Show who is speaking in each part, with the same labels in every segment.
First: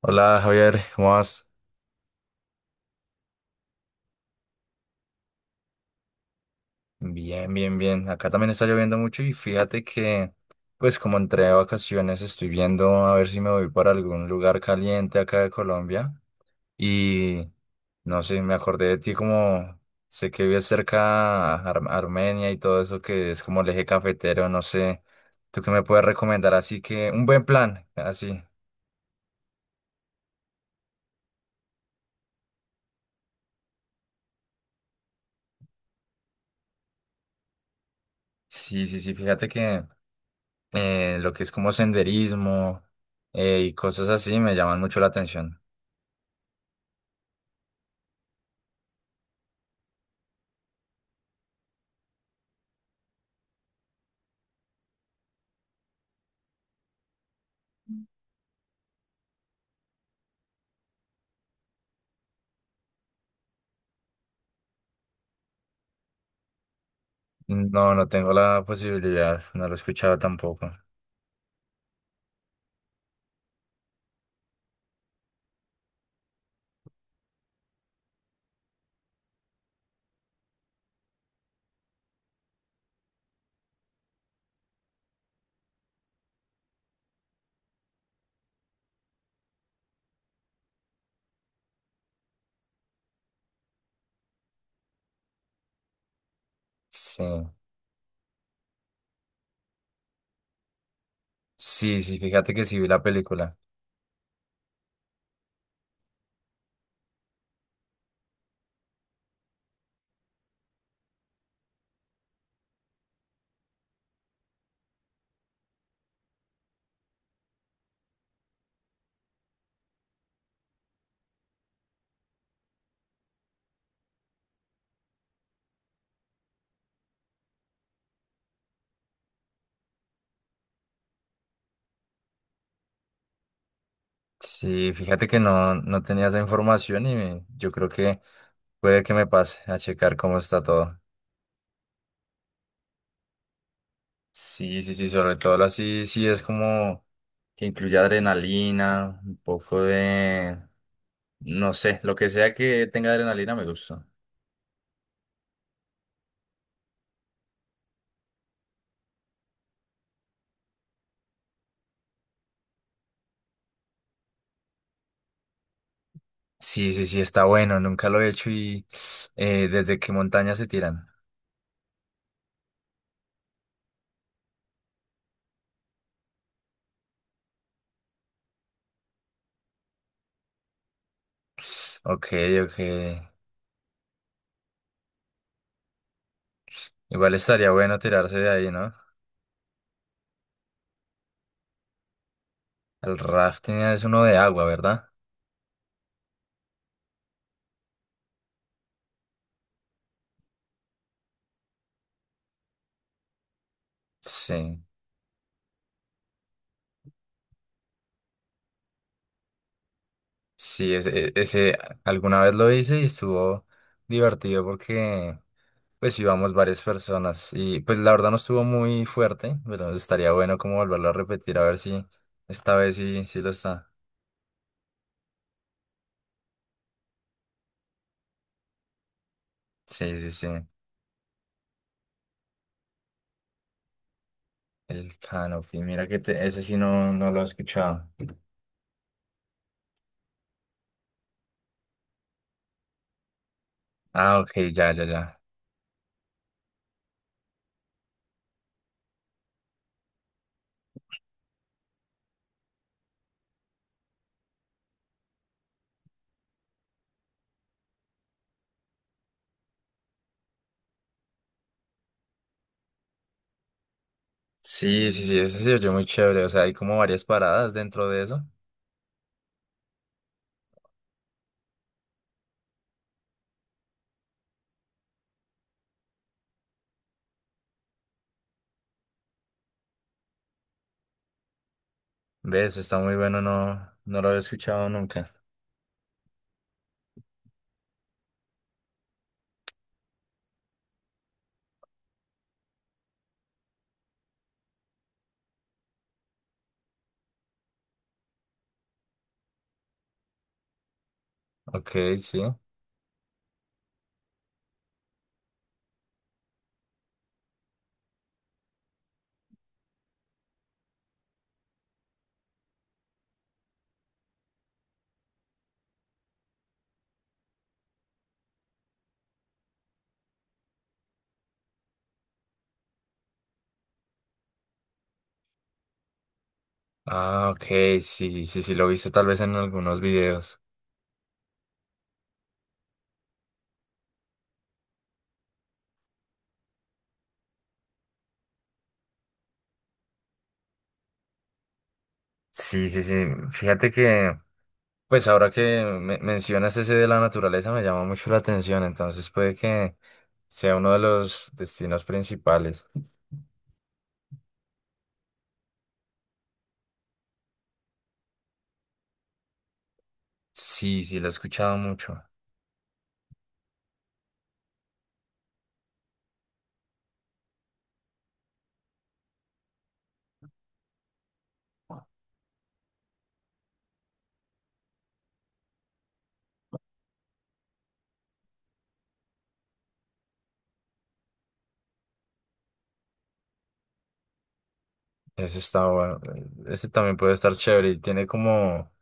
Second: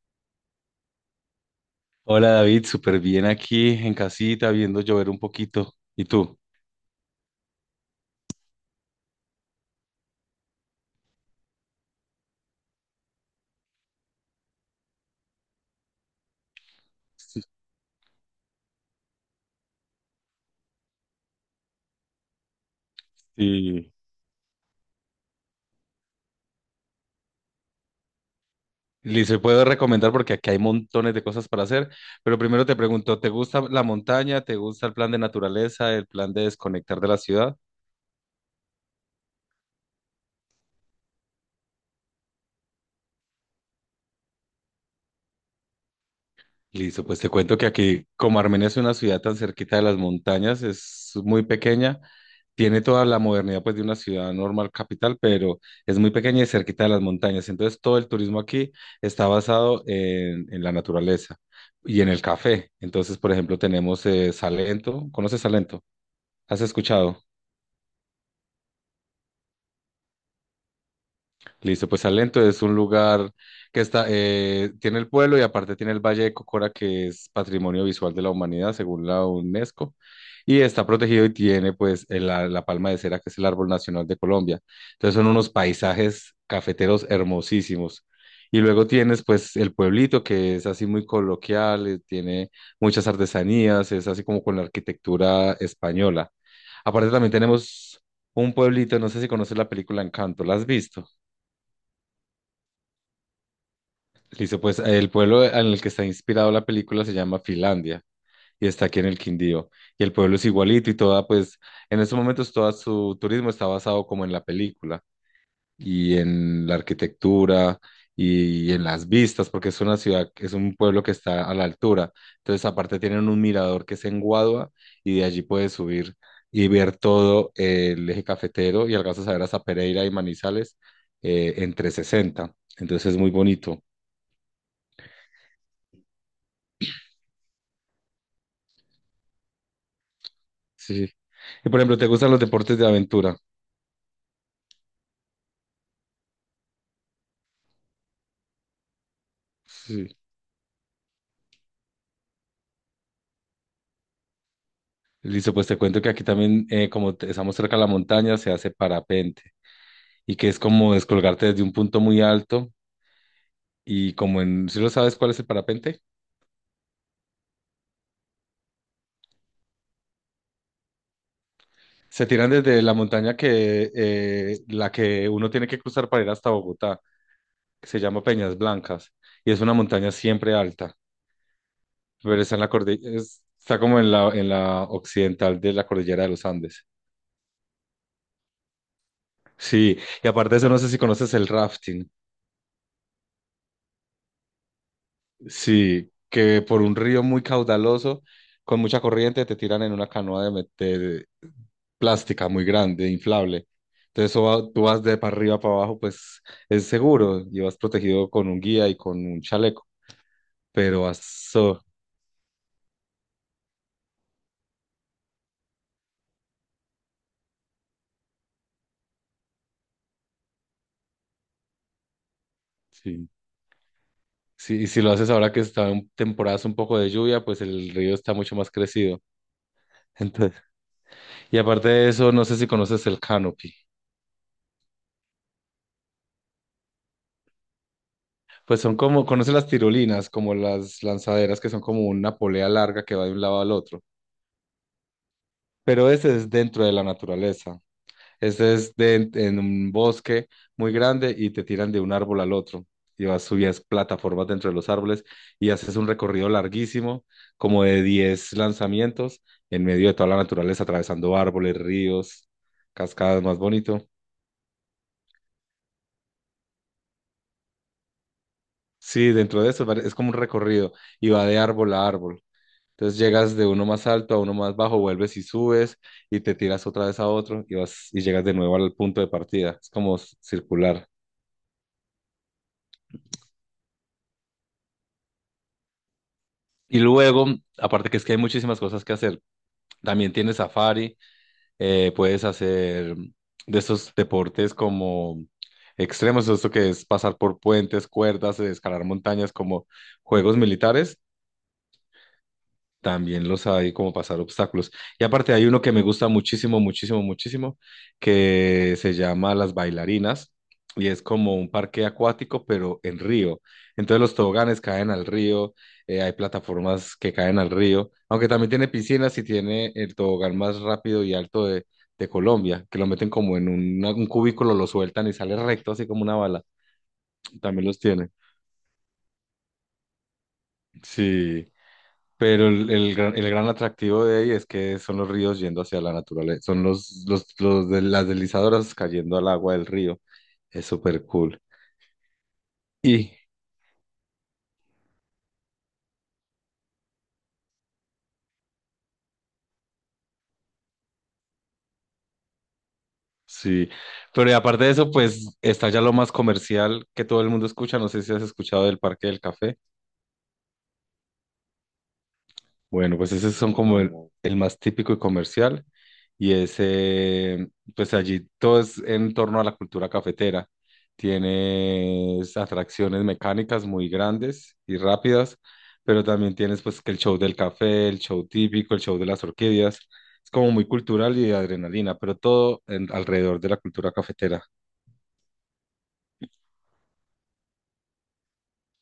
Speaker 1: Hola Javier, ¿cómo vas?
Speaker 2: Hola David, súper bien aquí en casita, viendo llover un poquito. ¿Y tú?
Speaker 1: Bien, bien, bien. Acá también está lloviendo mucho y fíjate que, pues como entré de vacaciones, estoy viendo a ver si me voy para algún lugar caliente acá de Colombia.
Speaker 2: Sí.
Speaker 1: Y no sé, me acordé de ti como sé que vives cerca a Armenia y todo eso que es como el eje
Speaker 2: Sí.
Speaker 1: cafetero, no sé. ¿Tú qué me puedes recomendar? Así que un buen plan, así.
Speaker 2: Y se puedo recomendar porque aquí hay montones de cosas para hacer, pero primero te pregunto, ¿te gusta la montaña? ¿Te gusta el plan de naturaleza? ¿El plan de desconectar de la ciudad?
Speaker 1: Sí, sí, sí, fíjate que lo que es como senderismo y cosas así me llaman mucho la atención.
Speaker 2: Listo, pues te cuento que aquí, como Armenia es una ciudad tan cerquita de las montañas, es muy pequeña, tiene toda la modernidad pues de una ciudad normal capital, pero es muy pequeña y cerquita de las montañas. Entonces todo el turismo aquí está basado en la naturaleza y en el café. Entonces, por ejemplo, tenemos Salento. ¿Conoces Salento? ¿Has escuchado?
Speaker 1: No, no tengo la posibilidad, no lo he escuchado tampoco.
Speaker 2: Listo, pues Salento es un lugar que está, tiene el pueblo y aparte tiene el Valle de Cocora, que es Patrimonio Visual de la Humanidad, según la UNESCO, y está protegido y tiene pues la palma de cera, que es el árbol nacional de Colombia. Entonces son unos paisajes cafeteros hermosísimos. Y luego tienes pues el pueblito, que es así muy coloquial, tiene muchas artesanías, es así como con la arquitectura española. Aparte
Speaker 1: Sí,
Speaker 2: también tenemos un pueblito, no sé si conoces la película Encanto, ¿la has visto?
Speaker 1: sí, sí, fíjate que sí vi la película.
Speaker 2: Listo, pues el pueblo en el que está inspirado la película se llama Finlandia y está aquí en el Quindío. Y el pueblo es igualito y toda, pues en estos momentos todo su turismo está basado como en la película y en la arquitectura y en las vistas, porque es una ciudad, es un pueblo que está a la altura. Entonces aparte tienen un mirador que es en Guadua y de allí puedes subir y ver todo el eje cafetero y alcanzas a ver hasta Pereira y Manizales en 360. Entonces es muy bonito.
Speaker 1: Sí, fíjate que no, no tenía esa información y. Yo creo que puede que me pase a checar cómo está todo.
Speaker 2: Sí. Y por ejemplo, ¿te gustan los deportes de aventura?
Speaker 1: Sí, sí, sí, sobre todo así, sí sí es como que incluye adrenalina, un poco
Speaker 2: Sí.
Speaker 1: de, no sé, lo que sea que tenga adrenalina me gusta.
Speaker 2: Listo, pues te cuento que aquí también, estamos cerca de la montaña, se hace parapente y que es como descolgarte desde un punto muy alto y como en, ¿si lo sabes cuál es el parapente?
Speaker 1: Sí, sí, sí, está bueno, nunca lo he hecho y desde qué montaña se tiran.
Speaker 2: Se tiran desde la montaña que la que uno tiene que cruzar para ir hasta Bogotá, que se llama Peñas Blancas y es una montaña siempre alta,
Speaker 1: Ok,
Speaker 2: pero está en la
Speaker 1: ok.
Speaker 2: cordillera, está como en la occidental de la cordillera de los Andes.
Speaker 1: Igual estaría bueno tirarse de ahí, ¿no?
Speaker 2: Sí, y aparte de eso, no sé si conoces el rafting.
Speaker 1: El rafting es uno de agua, ¿verdad?
Speaker 2: Sí, que por un río muy caudaloso, con mucha corriente, te tiran en una canoa plástica muy grande, inflable. Tú
Speaker 1: Sí,
Speaker 2: vas de para arriba para abajo, pues es seguro y vas protegido con un guía y con un chaleco.
Speaker 1: sí,
Speaker 2: Pero vas
Speaker 1: ese
Speaker 2: so-
Speaker 1: alguna vez lo hice y estuvo divertido porque pues íbamos varias personas y pues la verdad no estuvo muy fuerte, pero estaría bueno como volverlo a repetir a ver si esta vez sí,
Speaker 2: sí.
Speaker 1: sí lo está.
Speaker 2: Sí, y si lo haces ahora que está en temporadas un poco de lluvia, pues el río está mucho más crecido.
Speaker 1: Sí, sí, sí.
Speaker 2: Entonces, y aparte de eso, no sé si conoces el canopy.
Speaker 1: El canopy, mira que. Ese sí no, no lo he escuchado.
Speaker 2: Pues son como, ¿conoces las tirolinas? Como las lanzaderas que son como una polea larga que va de un lado al otro.
Speaker 1: Ah, ok, ya, ya, ya.
Speaker 2: Pero ese es dentro de la naturaleza. En un bosque muy grande y te tiran de un árbol al otro. Y vas, subías plataformas dentro de los árboles y haces un recorrido larguísimo, como de 10 lanzamientos, en medio de toda la naturaleza, atravesando árboles, ríos, cascadas, más bonito.
Speaker 1: Sí, sí, sí, ese se oyó muy chévere, o sea, hay como varias paradas dentro de eso.
Speaker 2: Sí, dentro de eso es como un recorrido y va de árbol a árbol. Entonces llegas de uno más alto a uno más bajo, vuelves y subes y te tiras otra vez a otro y vas y llegas de nuevo al punto de partida. Es como circular.
Speaker 1: ¿Ves? Está muy bueno, no, no lo había escuchado nunca.
Speaker 2: Y luego, aparte que es que hay muchísimas cosas que hacer. También tienes safari, puedes hacer de esos deportes como extremos, esto que es pasar por puentes, cuerdas, escalar montañas, como juegos militares.
Speaker 1: Ok, sí.
Speaker 2: También los hay como pasar obstáculos. Y aparte hay uno que me gusta muchísimo, muchísimo, muchísimo, que se llama Las Bailarinas y es como un parque acuático, pero en río. Entonces los toboganes caen al río, hay plataformas que caen al río, aunque también tiene piscinas y tiene el tobogán más rápido y alto de Colombia, que lo meten como en un cubículo, lo sueltan y sale recto, así como una bala.
Speaker 1: Ah,
Speaker 2: También los
Speaker 1: ok,
Speaker 2: tiene.
Speaker 1: sí, sí, sí, lo viste tal vez en algunos videos.
Speaker 2: Sí. Pero el gran atractivo de ahí es que son los ríos yendo hacia la naturaleza, son los de las deslizadoras cayendo al agua del río. Es súper cool.
Speaker 1: Sí, sí, sí.
Speaker 2: Y
Speaker 1: Fíjate que, pues ahora que mencionas ese de la naturaleza me llama mucho la atención, entonces puede que sea uno de los destinos principales.
Speaker 2: sí, pero y aparte de eso, pues está ya lo más comercial que todo el mundo escucha. No sé si has escuchado del Parque del Café.
Speaker 1: Sí, sí, lo he escuchado mucho.
Speaker 2: Bueno, pues esos son como el más típico y comercial. Y ese, pues allí todo es en torno a la cultura cafetera. Tienes atracciones mecánicas muy grandes y rápidas, pero también tienes pues que el show del café, el show típico, el show de las orquídeas. Es como muy cultural y de adrenalina, pero alrededor de la cultura cafetera.
Speaker 1: Ese está bueno. Ese también puede estar chévere y tiene como,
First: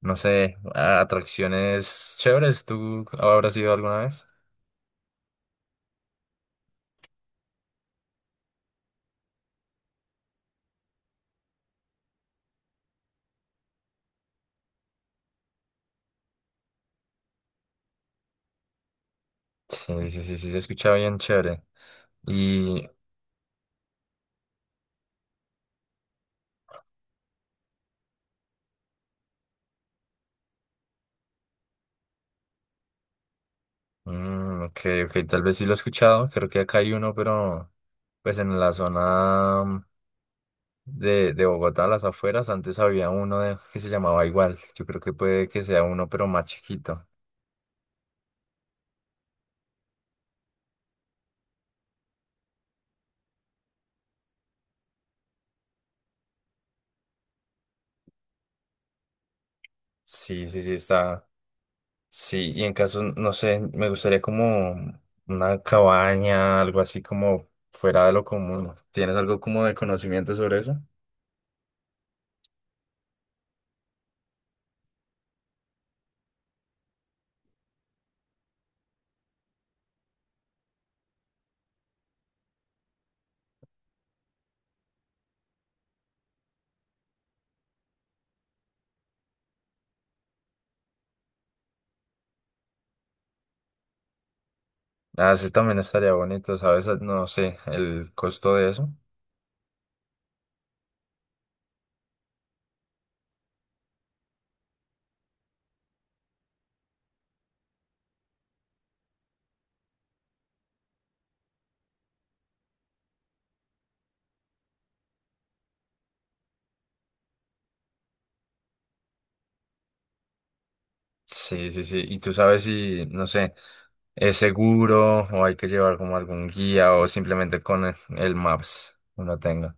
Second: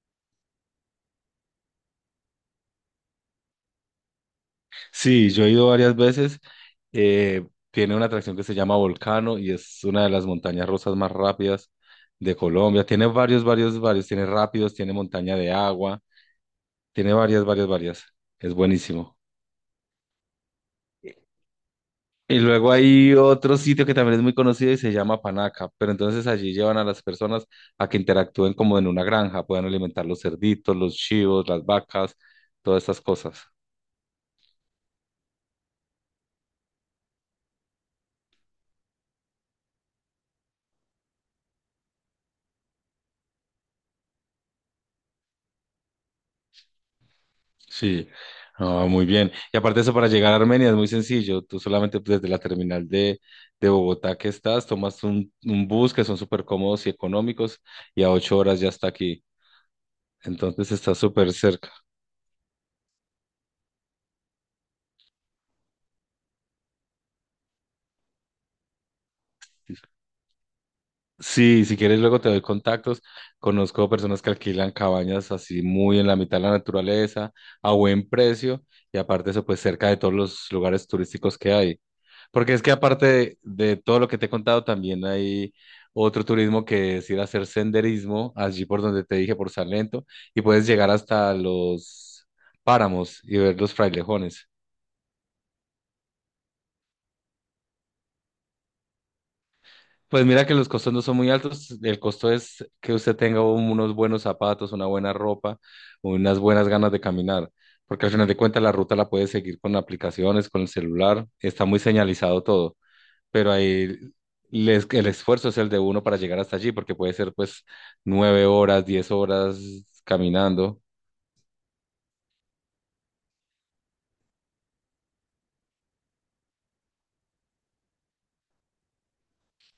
Speaker 1: no sé, atracciones chéveres. ¿Tú habrás ido alguna vez?
Speaker 2: Sí, yo he ido varias veces. Tiene una atracción que se llama Volcano y es una de las montañas rusas más rápidas de Colombia. Tiene varios, varios, varios. Tiene rápidos, tiene montaña de agua, tiene varias, varias, varias. Es buenísimo.
Speaker 1: Sí, sí, sí, sí, se escucha bien chévere.
Speaker 2: Y luego
Speaker 1: Y,
Speaker 2: hay otro sitio que también es muy conocido y se llama Panaca, pero entonces allí llevan a las personas a que interactúen como en una granja, puedan alimentar los cerditos, los chivos, las vacas, todas estas cosas.
Speaker 1: ok, ok, tal vez sí lo he escuchado, creo que acá hay uno, pero pues en la zona de Bogotá, a las afueras, antes había uno que se llamaba igual, yo creo que puede que sea uno, pero más chiquito.
Speaker 2: Sí, ah, muy bien. Y aparte de eso, para llegar a Armenia es muy sencillo. Tú solamente pues, desde la terminal de Bogotá que estás, tomas un bus que son súper cómodos y económicos y a 8 horas ya está aquí.
Speaker 1: Sí, sí,
Speaker 2: Entonces
Speaker 1: sí,
Speaker 2: está
Speaker 1: está.
Speaker 2: súper cerca.
Speaker 1: Sí, y en caso, no sé, me gustaría como una cabaña, algo así como fuera de lo común. ¿Tienes algo como de conocimiento sobre eso?
Speaker 2: Sí, si quieres luego te doy contactos. Conozco personas que alquilan cabañas así muy en la mitad de la naturaleza, a buen precio y aparte de eso, pues cerca de todos los lugares turísticos que hay. Porque es que aparte de todo lo que te he contado, también hay otro turismo que es ir a hacer senderismo, allí por donde te dije, por Salento, y puedes llegar hasta los páramos y ver los frailejones.
Speaker 1: Ah, sí, también estaría bonito, ¿sabes? Ah, no sé, el costo de eso.
Speaker 2: Pues mira que los costos no son muy altos, el costo es que usted tenga unos buenos zapatos, una buena ropa, unas buenas ganas de caminar, porque al final de cuentas la ruta la puedes seguir con aplicaciones, con el celular, está muy señalizado todo. Pero ahí el esfuerzo es el de uno para llegar hasta allí, porque puede ser pues 9 horas, 10 horas caminando.
Speaker 1: Sí, sí, sí. Y tú sabes si, no sé, es seguro o hay que llevar como algún guía o simplemente con el Maps uno tenga.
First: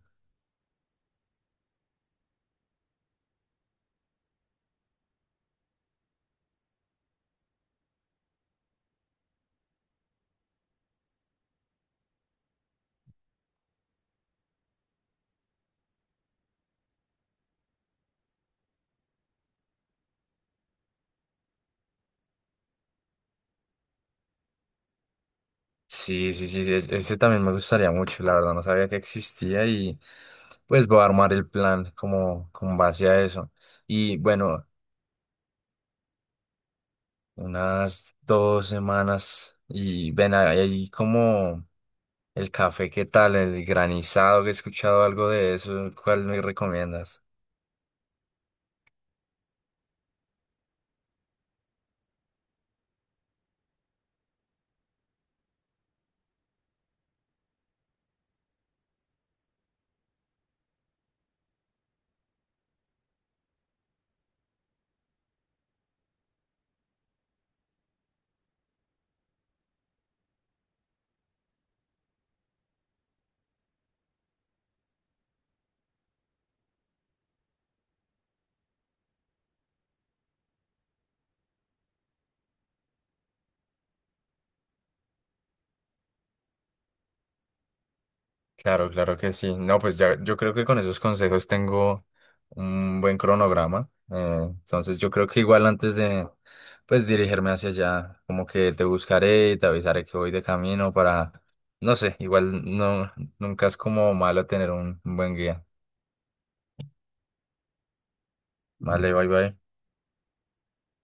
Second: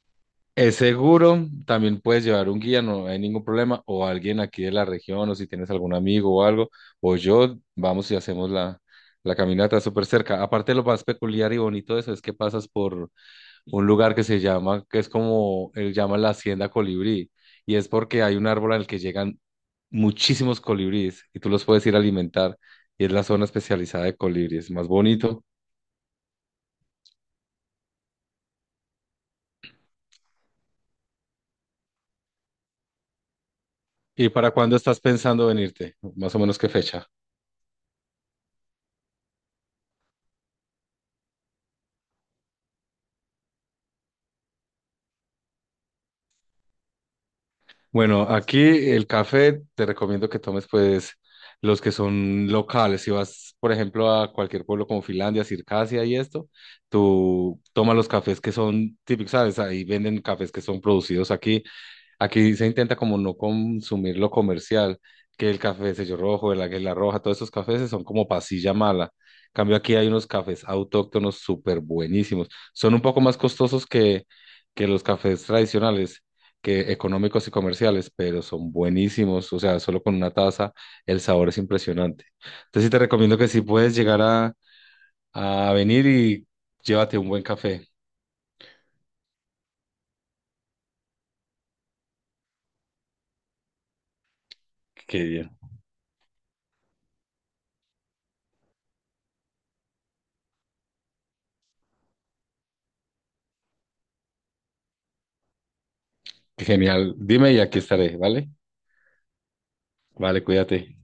Speaker 2: Es seguro, también puedes llevar un guía, no hay ningún problema, o alguien aquí de la región, o si tienes algún amigo o algo, o yo, vamos y hacemos la caminata súper cerca. Aparte, lo más peculiar y bonito de eso es que pasas por un lugar que se llama, que es como él llama la Hacienda Colibrí, y es porque hay un árbol al que llegan muchísimos colibríes y tú los puedes ir a alimentar, y es la zona especializada de colibríes, más bonito.
Speaker 1: Sí, sí, sí, ese también me gustaría mucho, la verdad, no sabía que existía y pues voy a armar el plan como con base a eso. Y
Speaker 2: ¿Y para
Speaker 1: bueno,
Speaker 2: cuándo estás pensando venirte? Más o menos qué fecha.
Speaker 1: unas 2 semanas y ven ahí como… El café, ¿qué tal? El granizado, que he escuchado algo de eso, ¿cuál me recomiendas?
Speaker 2: Bueno, aquí el café te recomiendo que tomes pues los que son locales. Si vas, por ejemplo, a cualquier pueblo como Finlandia, Circasia y esto, tú toma los cafés que son típicos, ¿sabes? Ahí venden cafés que son producidos aquí. Aquí se intenta como no consumir lo comercial, que el café de sello rojo, el águila roja, todos esos cafés son como pasilla mala. Cambio aquí hay unos cafés autóctonos súper buenísimos. Son un poco más costosos que los cafés tradicionales, que económicos y comerciales, pero son buenísimos. O sea, solo con una taza el sabor es impresionante. Entonces sí te recomiendo que si puedes llegar a venir y llévate un buen café.
Speaker 1: Claro, claro que sí. No, pues ya, yo creo que con esos consejos tengo un buen cronograma. Entonces yo
Speaker 2: Qué
Speaker 1: creo que
Speaker 2: bien,
Speaker 1: igual antes de, pues, dirigirme hacia allá, como que te buscaré y te avisaré que voy de camino para, no sé, igual no, nunca es como malo tener un buen guía.
Speaker 2: qué genial. Dime y aquí estaré, ¿vale?
Speaker 1: Vale, bye bye.
Speaker 2: Vale, cuídate.